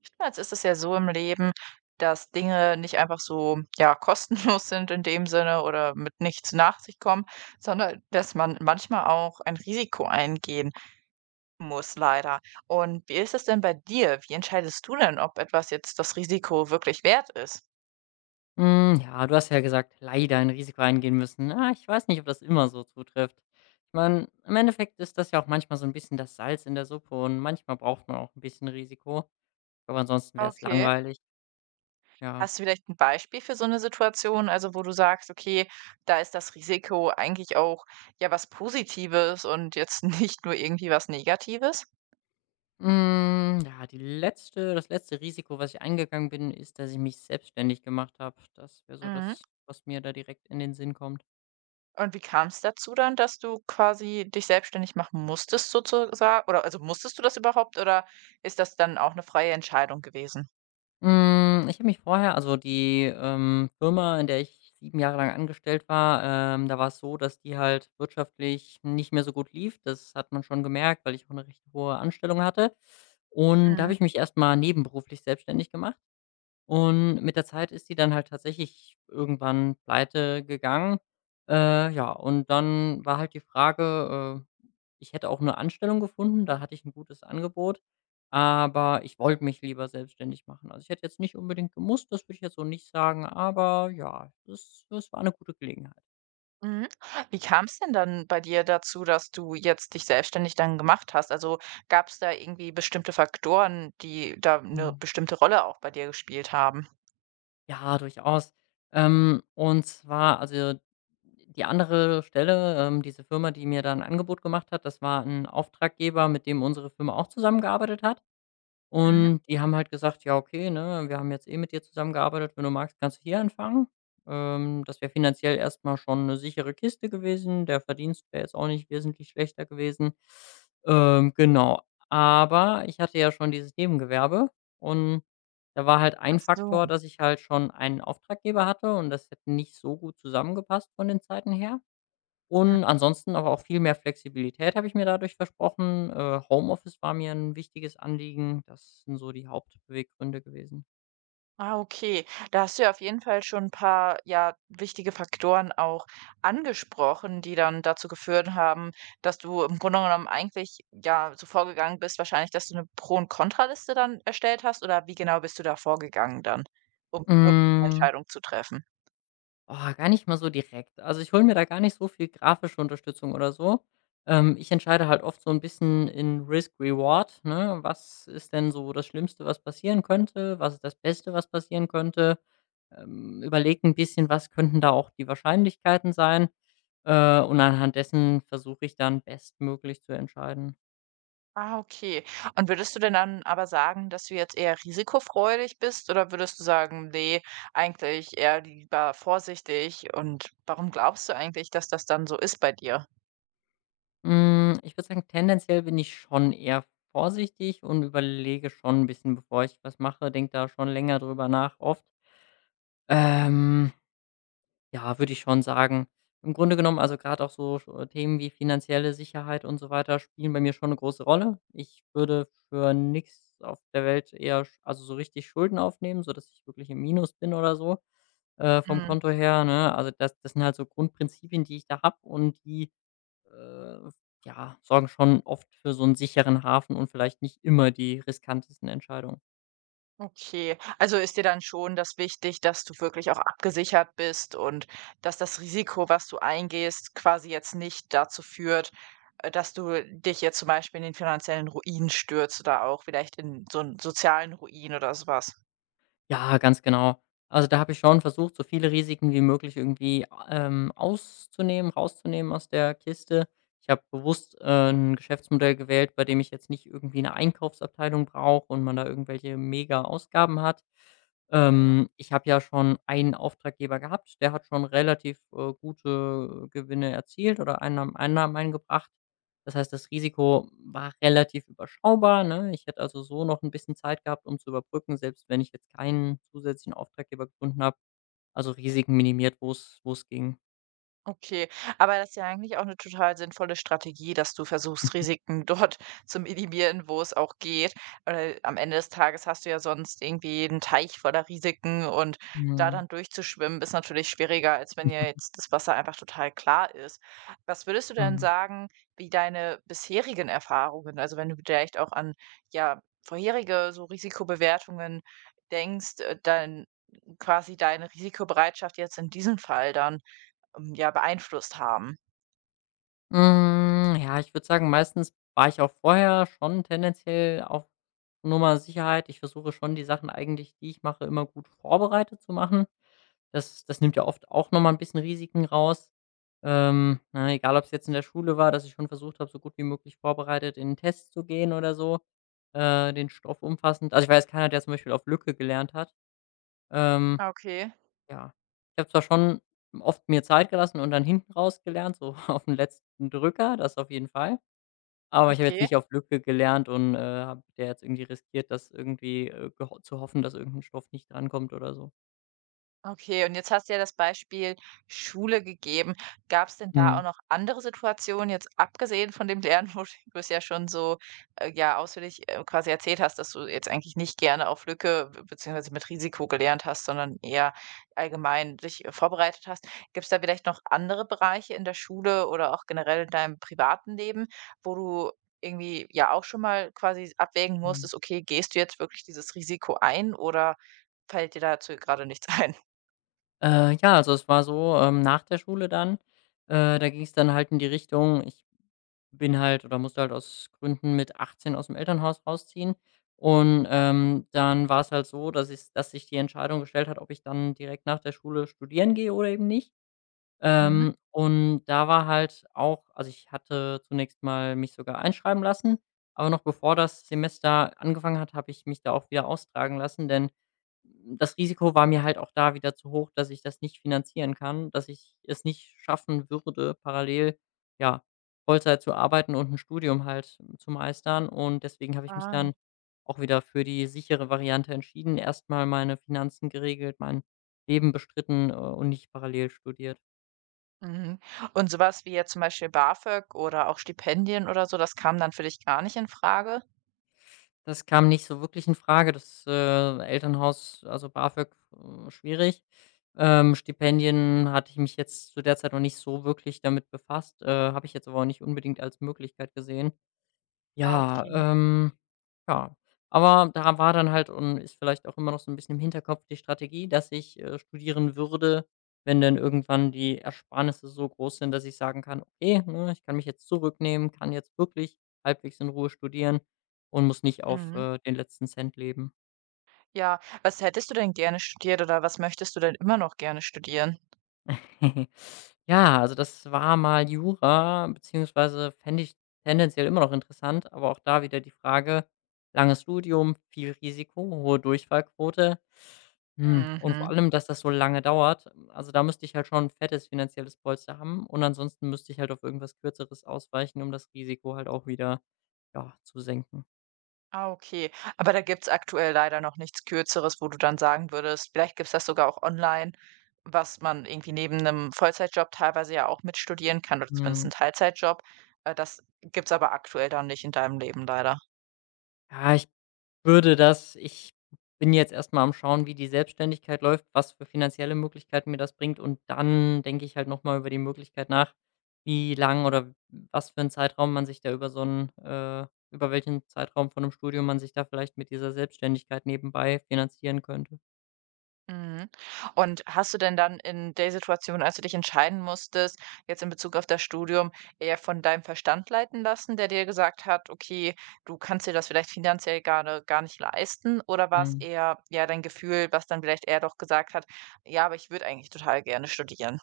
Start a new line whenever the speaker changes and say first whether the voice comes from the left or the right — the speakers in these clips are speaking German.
right: Oftmals ist es ja so im Leben, dass Dinge nicht einfach so, ja, kostenlos sind in dem Sinne oder mit nichts nach sich kommen, sondern dass man manchmal auch ein Risiko eingehen muss, leider. Und wie ist es denn bei dir? Wie entscheidest du denn, ob etwas jetzt das Risiko wirklich wert ist?
left: Ja, du hast ja gesagt, leider ein Risiko eingehen müssen. Ah, ich weiß nicht, ob das immer so zutrifft. Ich meine, im Endeffekt ist das ja auch manchmal so ein bisschen das Salz in der Suppe, und manchmal braucht man auch ein bisschen Risiko, aber ansonsten wäre es
right: Okay.
left: langweilig, ja.
right: Hast du vielleicht ein Beispiel für so eine Situation, also, wo du sagst: „Okay, da ist das Risiko eigentlich auch, ja, was Positives und jetzt nicht nur irgendwie was Negatives?“
left: Ja, die letzte das letzte Risiko, was ich eingegangen bin, ist, dass ich mich selbstständig gemacht habe. Das wäre so
right: Mhm.
left: das, was mir da direkt in den Sinn kommt.
right: Und wie kam es dazu dann, dass du quasi dich selbstständig machen musstest sozusagen? Oder also musstest du das überhaupt oder ist das dann auch eine freie Entscheidung gewesen?
left: Ich habe mich vorher, also die Firma, in der ich 7 Jahre lang angestellt war, da war es so, dass die halt wirtschaftlich nicht mehr so gut lief. Das hat man schon gemerkt, weil ich auch eine recht hohe Anstellung hatte. Und da habe
right: Mhm.
left: ich mich erst mal nebenberuflich selbstständig gemacht. Und mit der Zeit ist die dann halt tatsächlich irgendwann pleitegegangen. Ja, und dann war halt die Frage ich hätte auch 'ne Anstellung gefunden, da hatte ich ein gutes Angebot, aber ich wollte mich lieber selbstständig machen. Also, ich hätte jetzt nicht unbedingt gemusst, das würde ich jetzt so nicht sagen, aber ja, das war eine gute Gelegenheit.
right: Mhm. Wie kam's denn dann bei dir dazu, dass du jetzt dich selbstständig dann gemacht hast? Also, gab es da irgendwie bestimmte Faktoren, die da eine bestimmte Rolle auch bei dir gespielt haben?
left: Ja, durchaus. Und zwar, also die andere Stelle diese Firma, die mir da 'n Angebot gemacht hat, das war ein Auftraggeber, mit dem unsere Firma auch zusammengearbeitet hat.
right: Mhm.
left: Und die haben halt gesagt: „Ja, okay, ne, wir haben jetzt eh mit dir zusammengearbeitet. Wenn du magst, kannst du hier anfangen.“ Das wäre finanziell erstmal schon eine sichere Kiste gewesen. Der Verdienst wäre jetzt auch nicht wesentlich schlechter gewesen. Genau. Aber ich hatte ja schon dieses Nebengewerbe, und da war halt ein
right: Ach so.
left: Faktor, dass ich halt schon einen Auftraggeber hatte und das hätte nicht so gut zusammengepasst von den Zeiten her. Und ansonsten aber auch viel mehr Flexibilität habe ich mir dadurch versprochen. Homeoffice war mir ein wichtiges Anliegen. Das sind so die Hauptbeweggründe gewesen.
right: Ah, okay. Da hast du ja auf jeden Fall schon ein paar, ja, wichtige Faktoren auch angesprochen, die dann dazu geführt haben, dass du im Grunde genommen eigentlich, ja, so vorgegangen bist wahrscheinlich, dass du eine Pro und Kontraliste dann erstellt hast oder wie genau bist du da vorgegangen dann, um wirklich die
left: Hm.
right: Entscheidung zu treffen?
left: Oh, gar nicht mal so direkt. Also, ich hole mir da gar nicht so viel grafische Unterstützung oder so. Ich entscheide halt oft so ein bisschen in Risk-Reward, ne? Was ist denn so das Schlimmste, was passieren könnte? Was ist das Beste, was passieren könnte? Überlege ein bisschen, was könnten da auch die Wahrscheinlichkeiten sein? Und anhand dessen versuche ich dann bestmöglich zu entscheiden.
right: Ah, okay. Und würdest du denn dann aber sagen, dass du jetzt eher risikofreudig bist oder würdest du sagen: „Nee, eigentlich eher lieber vorsichtig?“ Und warum glaubst du eigentlich, dass das dann so ist bei dir?
left: Ich würde sagen, tendenziell bin ich schon eher vorsichtig und überlege schon ein bisschen, bevor ich was mache, denke da schon länger drüber nach oft. Ähm, ja, würde ich schon sagen. Im Grunde genommen, also gerade auch so sch Themen wie finanzielle Sicherheit und so weiter spielen bei mir schon eine große Rolle. Ich würde für nichts auf der Welt eher sch also so richtig Schulden aufnehmen, sodass ich wirklich im Minus bin oder so vom
right: Mhm.
left: Konto her, ne? Also das sind halt so Grundprinzipien, die ich da habe und die, äh, ja, sorgen schon oft für so einen sicheren Hafen und vielleicht nicht immer die riskantesten Entscheidungen.
right: Okay, also ist dir dann schon das wichtig, dass du wirklich auch abgesichert bist und dass das Risiko, was du eingehst, quasi jetzt nicht dazu führt, dass du dich jetzt zum Beispiel in den finanziellen Ruin stürzt oder auch vielleicht in so einen sozialen Ruin oder so was?
left: Ja, ganz genau. Also, da habe ich schon versucht, so viele Risiken wie möglich irgendwie auszunehmen rauszunehmen aus der Kiste. Ich habe bewusst 'n Geschäftsmodell gewählt, bei dem ich jetzt nicht irgendwie eine Einkaufsabteilung brauche und man da irgendwelche Mega-Ausgaben hat. Ich habe ja schon einen Auftraggeber gehabt, der hat schon relativ gute Gewinne erzielt oder Einnahmen eingebracht. Das heißt, das Risiko war relativ überschaubar, ne? Ich hätte also so noch ein bisschen Zeit gehabt, um zu überbrücken, selbst wenn ich jetzt keinen zusätzlichen Auftraggeber gefunden habe. Also Risiken minimiert, wo es ging.
right: Okay, aber das ist ja eigentlich auch eine total sinnvolle Strategie, dass du versuchst, Risiken dort zu minimieren, wo es auch geht. Weil am Ende des Tages hast du ja sonst irgendwie einen Teich voller Risiken und da
left: Mhm.
right: dann durchzuschwimmen, ist natürlich schwieriger, als wenn ja jetzt das Wasser einfach total klar ist. Was würdest du denn
left: Mhm.
right: sagen, wie deine bisherigen Erfahrungen also, wenn du vielleicht auch an, ja, vorherige so Risikobewertungen denkst, dann quasi deine Risikobereitschaft jetzt in diesem Fall dann? Ja, beeinflusst haben.
left: Ja, ich würde sagen, meistens war ich auch vorher schon tendenziell auf Nummer Sicherheit. Ich versuche schon die Sachen eigentlich, die ich mache, immer gut vorbereitet zu machen. Das nimmt ja oft auch noch mal 'n bisschen Risiken raus. Na, egal ob's jetzt in der Schule war, dass ich schon versucht habe, so gut wie möglich vorbereitet in 'n Test zu gehen oder so den Stoff umfassend. Also, ich war jetzt keiner, der zum Beispiel auf Lücke gelernt hat. Ähm
right: Okay,
left: ja. Ich habe zwar schon oft mir Zeit gelassen und dann hinten raus gelernt, so auf den letzten Drücker, das auf jeden Fall. Aber ich habe jetzt
right: okay.
left: nicht auf Lücke gelernt und habe da jetzt irgendwie riskiert, dass irgendwie, geho zu hoffen, dass irgendein Stoff nicht drankommt oder so.
right: Okay, und jetzt hast du ja das Beispiel Schule gegeben. Gab es denn da
left: Mhm.
right: auch noch andere Situationen, jetzt abgesehen von dem Lernen, wo du es ja schon so, ja, ausführlich, quasi erzählt hast, dass du jetzt eigentlich nicht gerne auf Lücke b beziehungsweise mit Risiko gelernt hast, sondern eher allgemein dich, vorbereitet hast. Gibt es da vielleicht noch andere Bereiche in der Schule oder auch generell in deinem privaten Leben, wo du irgendwie ja auch schon mal quasi abwägen
left: Mhm.
right: musstest: „Okay, gehst du jetzt wirklich dieses Risiko ein“ oder fällt dir dazu gerade nichts ein?
left: Ja, also es war so nach der Schule dann da ging es dann halt in die Richtung, ich bin halt oder musste halt aus Gründen mit 18 dem Elternhaus rausziehen. Und dann war es halt so, dass ich, dass sich die Entscheidung gestellt hat, ob ich dann direkt nach der Schule studieren gehe oder eben nicht.
right: Mhm.
left: Und da war halt auch, also ich hatte zunächst mal mich sogar einschreiben lassen, aber noch bevor das Semester angefangen hat, habe ich mich da auch wieder austragen lassen, denn das Risiko war mir halt auch da wieder zu hoch, dass ich das nicht finanzieren kann, dass ich es nicht schaffen würde, parallel, ja, Vollzeit zu arbeiten und ein Studium halt zu meistern. Und deswegen habe ich mich dann
right: Ah.
left: auch wieder für die sichere Variante entschieden, erst mal meine Finanzen geregelt, mein Leben bestritten und nicht parallel studiert.
right: Mhm. Und sowas wie jetzt zum Beispiel BAföG oder auch Stipendien oder so, das kam dann für dich gar nicht in Frage?
left: Das kam nicht so wirklich in Frage. Das Elternhaus, also BAföG schwierig. Stipendien hatte ich mich jetzt zu der Zeit noch nicht so wirklich damit befasst habe ich jetzt aber auch nicht unbedingt als Möglichkeit gesehen.
right: Ah, okay.
left: Ja, ähm, ja. Aber da war dann halt, und ist vielleicht auch immer noch so ein bisschen im Hinterkopf die Strategie, dass ich studieren würde, wenn dann irgendwann die Ersparnisse so groß sind, dass ich sagen kann: „Okay, ne, ich kann mich jetzt zurücknehmen, kann jetzt wirklich halbwegs in Ruhe studieren und muss nicht auf
right: Mhm.
left: den letzten Cent leben.“
right: Ja, was hättest du denn gerne studiert oder was möchtest du denn immer noch gerne studieren?
left: Ja, also das war mal Jura, beziehungsweise fände ich tendenziell immer noch interessant, aber auch da wieder die Frage: Langes Studium, viel Risiko, hohe Durchfallquote. Und vor
right: Mhm.
left: allem, dass das so lange dauert. Also, da müsste ich halt schon ein fettes finanzielles Polster haben und ansonsten müsste ich halt auf irgendwas Kürzeres ausweichen, um das Risiko halt auch wieder, ja, zu senken.
right: Ah, okay. Aber da gibt's aktuell leider noch nichts Kürzeres, wo du dann sagen würdest, vielleicht gibt's das sogar auch online, was man irgendwie neben einem Vollzeitjob teilweise ja auch mitstudieren kann oder zumindest
left: Mhm.
right: 'n Teilzeitjob. Das gibt's aber aktuell dann nicht in deinem Leben leider.
left: Ja, ich würde das ich bin jetzt erst mal am Schauen, wie die Selbstständigkeit läuft, was für finanzielle Möglichkeiten mir das bringt, und dann denke ich halt noch mal über die Möglichkeit nach, wie lang oder was für einen Zeitraum man sich da über so einen über welchen Zeitraum von 'nem Studium man sich da vielleicht mit dieser Selbstständigkeit nebenbei finanzieren könnte.
right: Mhm. Und hast du denn dann in der Situation, als du dich entscheiden musstest, jetzt in Bezug auf das Studium, eher von deinem Verstand leiten lassen, der dir gesagt hat: „Okay, du kannst dir das vielleicht finanziell grade gar nicht leisten“, oder war es
left: Mhm.
right: eher, ja, dein Gefühl, was dann vielleicht eher doch gesagt hat: „Ja, aber ich würde eigentlich total gerne studieren?“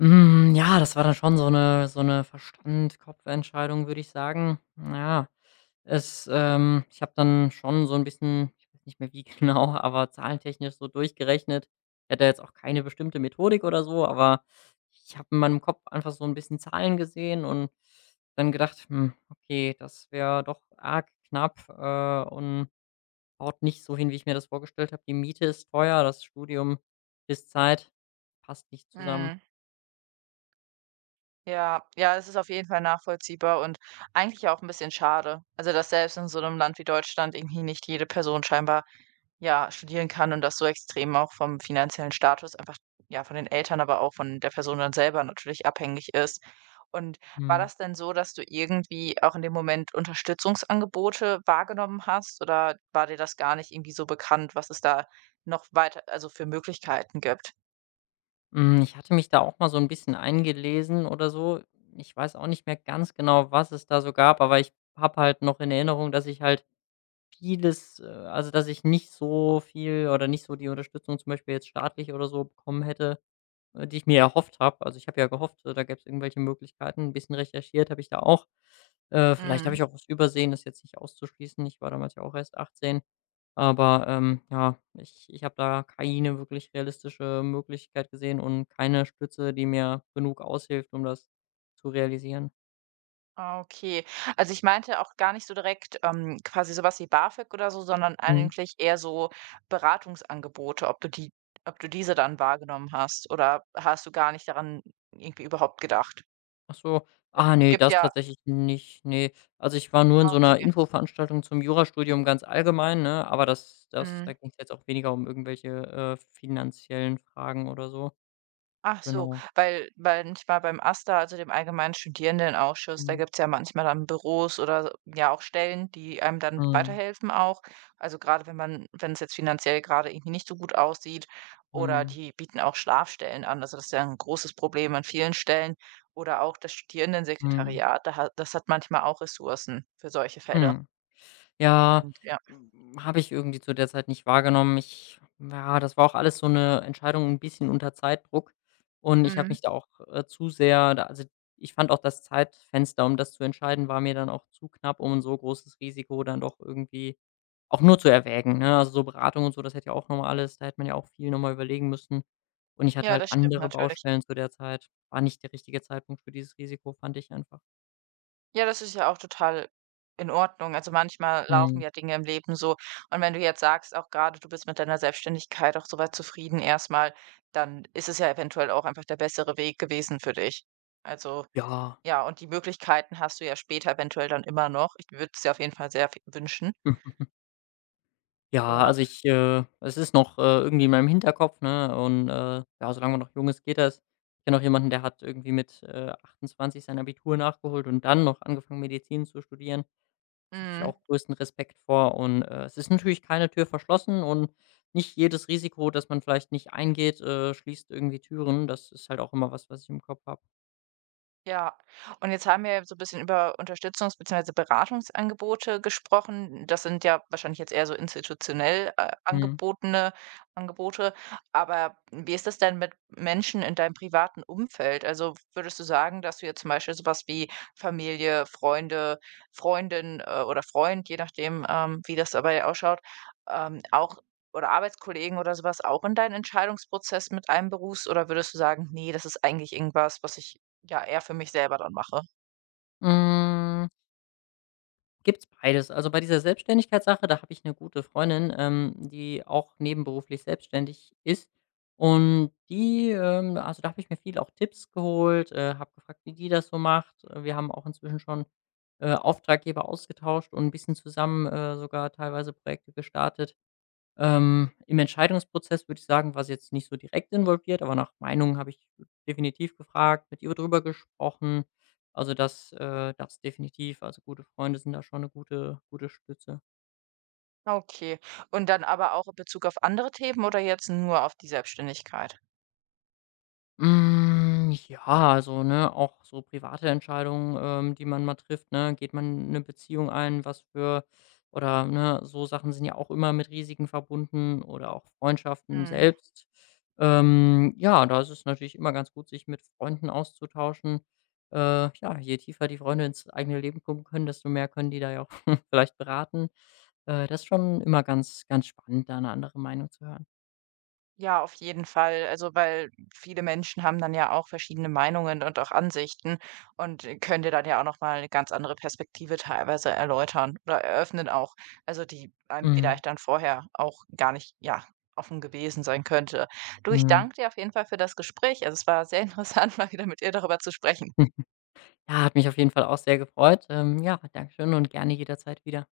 left: Ja, das war dann schon so eine Verstand-Kopf-Entscheidung, würde ich sagen. Ja, es ich habe dann schon so ein bisschen, ich weiß nicht mehr wie genau, aber zahlentechnisch so durchgerechnet. Ich hatte jetzt auch keine bestimmte Methodik oder so, aber ich habe in meinem Kopf einfach so ein bisschen Zahlen gesehen und dann gedacht: „Hm, okay, das wäre doch arg knapp und haut nicht so hin, wie ich mir das vorgestellt habe. Die Miete ist teuer, das Studium ist Zeit, passt nicht zusammen.“
right: Mhm. Ja, ja, es ist auf jeden Fall nachvollziehbar und eigentlich auch ein bisschen schade. Also, dass selbst in so einem Land wie Deutschland irgendwie nicht jede Person scheinbar Ja, studieren kann und das so extrem auch vom finanziellen Status einfach ja, von den Eltern, aber auch von der Person dann selber natürlich abhängig ist. Und war
left: Mhm.
right: das denn so, dass du irgendwie auch in dem Moment Unterstützungsangebote wahrgenommen hast oder war dir das gar nicht irgendwie so bekannt, was es da noch weiter also für Möglichkeiten gibt?
left: Ich hatte mich da auch mal so ein bisschen eingelesen oder so. Ich weiß auch nicht mehr ganz genau, was es da so gab, aber ich habe halt noch in Erinnerung, dass ich halt vieles also, dass ich nicht so viel oder nicht so die Unterstützung zum Beispiel jetzt staatlich oder so bekommen hätte die ich mir erhofft habe. Also, ich habe ja gehofft, äh,, da gäbe es irgendwelche Möglichkeiten. Ein bisschen recherchiert habe ich da auch. Vielleicht habe
right: Mhm.
left: ich auch was übersehen, das ist jetzt nicht auszuschließen. Ich war damals ja auch erst 18. Aber ja, ich habe da keine wirklich realistische Möglichkeit gesehen und keine Stütze, die mir genug aushilft, um das zu realisieren.
right: Ah, okay. Also, ich meinte auch gar nicht so direkt, quasi so was wie BAföG oder so, sondern
left: Mhm.
right: eigentlich eher so Beratungsangebote, ob du die ob du diese dann wahrgenommen hast oder hast du gar nicht daran irgendwie überhaupt gedacht?
left: Ach so.
right: Es
left: Ah, nee,
right: gibt
left: das
right: ja
left: tatsächlich nicht, nee. Also, ich war nur in
right: ah,
left: so einer
right: okay.
left: Infoveranstaltung zum Jurastudium ganz allgemein, ne, aber das da
right: Mhm.
left: ging es jetzt auch weniger um irgendwelche finanziellen Fragen oder so.
right: Ach so,
left: Genau.
right: weil manchmal beim AStA, also dem allgemeinen Studierendenausschuss, da
left: Mhm.
right: gibt's ja manchmal dann Büros oder so, ja auch Stellen, die einem dann
left: Mhm.
right: weiterhelfen auch. Also gerade wenn es jetzt finanziell gerade irgendwie nicht so gut aussieht oder
left: Mhm.
right: die bieten auch Schlafstellen an. Also das ist ja 'n großes Problem an vielen Stellen oder auch das
left: Mhm.
right: Studierendensekretariat, da ha das hat manchmal auch Ressourcen für solche Fälle
left: Mhm. Ja,
right: und ja.
left: hm, habe ich irgendwie zu der Zeit nicht wahrgenommen. Ich Ja, das war auch alles so eine Entscheidung ein bisschen unter Zeitdruck und ich habe
right: Mhm.
left: mich da auch zu sehr da, also ich fand auch das Zeitfenster, um das zu entscheiden, war mir dann auch zu knapp, um 'n so großes Risiko dann doch irgendwie auch nur zu erwägen, ne? Also, so Beratung und so, das hätte ja auch noch mal alles, da hätte man ja auch viel noch mal überlegen müssen und ich hatte
right: Ja,
left: halt
right: das stimmt
left: andere
right: natürlich.
left: Baustellen zu der Zeit. War nicht der richtige Zeitpunkt für dieses Risiko, fand ich einfach.
right: Ja, das ist ja auch total in Ordnung. Also manchmal laufen
left: Mhm.
right: ja Dinge im Leben so. Und wenn du jetzt sagst, auch gerade du bist mit deiner Selbstständigkeit auch so weit zufrieden erstmal, dann ist es ja eventuell auch einfach der bessere Weg gewesen für dich. Also
left: Ja.
right: ja, und die Möglichkeiten hast du ja später eventuell dann immer noch. Ich würde es dir auf jeden Fall sehr wünschen.
left: Ja,
right: Ja.
left: also ich es ist noch irgendwie in meinem Hinterkopf, ne? Und ja, solange man noch jung ist, geht das. Ich kenne auch jemanden, der hat irgendwie mit 28 sein Abitur nachgeholt und dann noch angefangen, Medizin zu studieren. Ich natürlich
right: Mm.
left: auch größten Respekt vor und es ist natürlich keine Tür verschlossen und nicht jedes Risiko, das man vielleicht nicht eingeht schließt irgendwie Türen. Das ist halt auch immer was, was ich im Kopf habe.
right: Ja, und jetzt haben wir ja so ein bisschen über Unterstützungs beziehungsweise Beratungsangebote gesprochen. Das sind ja wahrscheinlich jetzt eher so institutionell,
left: Mhm.
right: angebotene Angebote. Aber wie ist das denn mit Menschen in deinem privaten Umfeld? Also, würdest du sagen, dass du jetzt zum Beispiel sowas wie Familie, Freunde, Freundin, oder Freund, je nachdem, wie das dabei ausschaut, auch oder Arbeitskollegen oder sowas auch in deinen Entscheidungsprozess mit einberufst? Oder würdest du sagen: „Nee, das ist eigentlich irgendwas, was ich ja, eher für mich selber dann mache.“
left: Hm. Gibt's beides. Also, bei dieser Selbstständigkeitssache, da habe ich eine gute Freundin die auch nebenberuflich selbstständig ist, und da habe ich mir viel auch Tipps geholt habe gefragt, wie die das so macht. Wir haben auch inzwischen schon Auftraggeber ausgetauscht und ein bisschen zusammen sogar teilweise Projekte gestartet. Im Entscheidungsprozess würde ich sagen, war sie jetzt nicht so direkt involviert, aber nach Meinung habe ich definitiv gefragt, mit ihr drüber gesprochen. Also das definitiv. Also gute Freunde sind da schon eine gute gute Stütze.
right: Okay. Und dann aber auch in Bezug auf andere Themen oder jetzt nur auf die Selbstständigkeit?
left: Ja, also, ne, auch so private Entscheidungen die man mal trifft, ne? Geht man eine Beziehung ein, was für oder, ne, so Sachen sind ja auch immer mit Risiken verbunden, oder auch Freundschaften
right: Mhm.
left: selbst. Ja, da ist es natürlich immer ganz gut, sich mit Freunden auszutauschen. Ja, je tiefer die Freunde ins eigene Leben gucken können, desto mehr können die da ja auch vielleicht beraten. Das ist schon immer ganz ganz spannend, da eine andere Meinung zu hören.
right: Ja, auf jeden Fall. Also, weil viele Menschen haben dann ja auch verschiedene Meinungen und auch Ansichten und können dir dann ja auch nochmal eine ganz andere Perspektive teilweise erläutern oder eröffnen auch. Also, die einem
left: Mhm,
right: vielleicht dann vorher auch gar nicht, ja, offen gewesen sein könnte. Du, ich
left: mhm.
right: danke dir auf jeden Fall für das Gespräch. Also, es war sehr interessant, mal wieder mit dir darüber zu sprechen.
left: Ja, hat mich auf jeden Fall auch sehr gefreut. Ja, danke schön und gerne jederzeit wieder.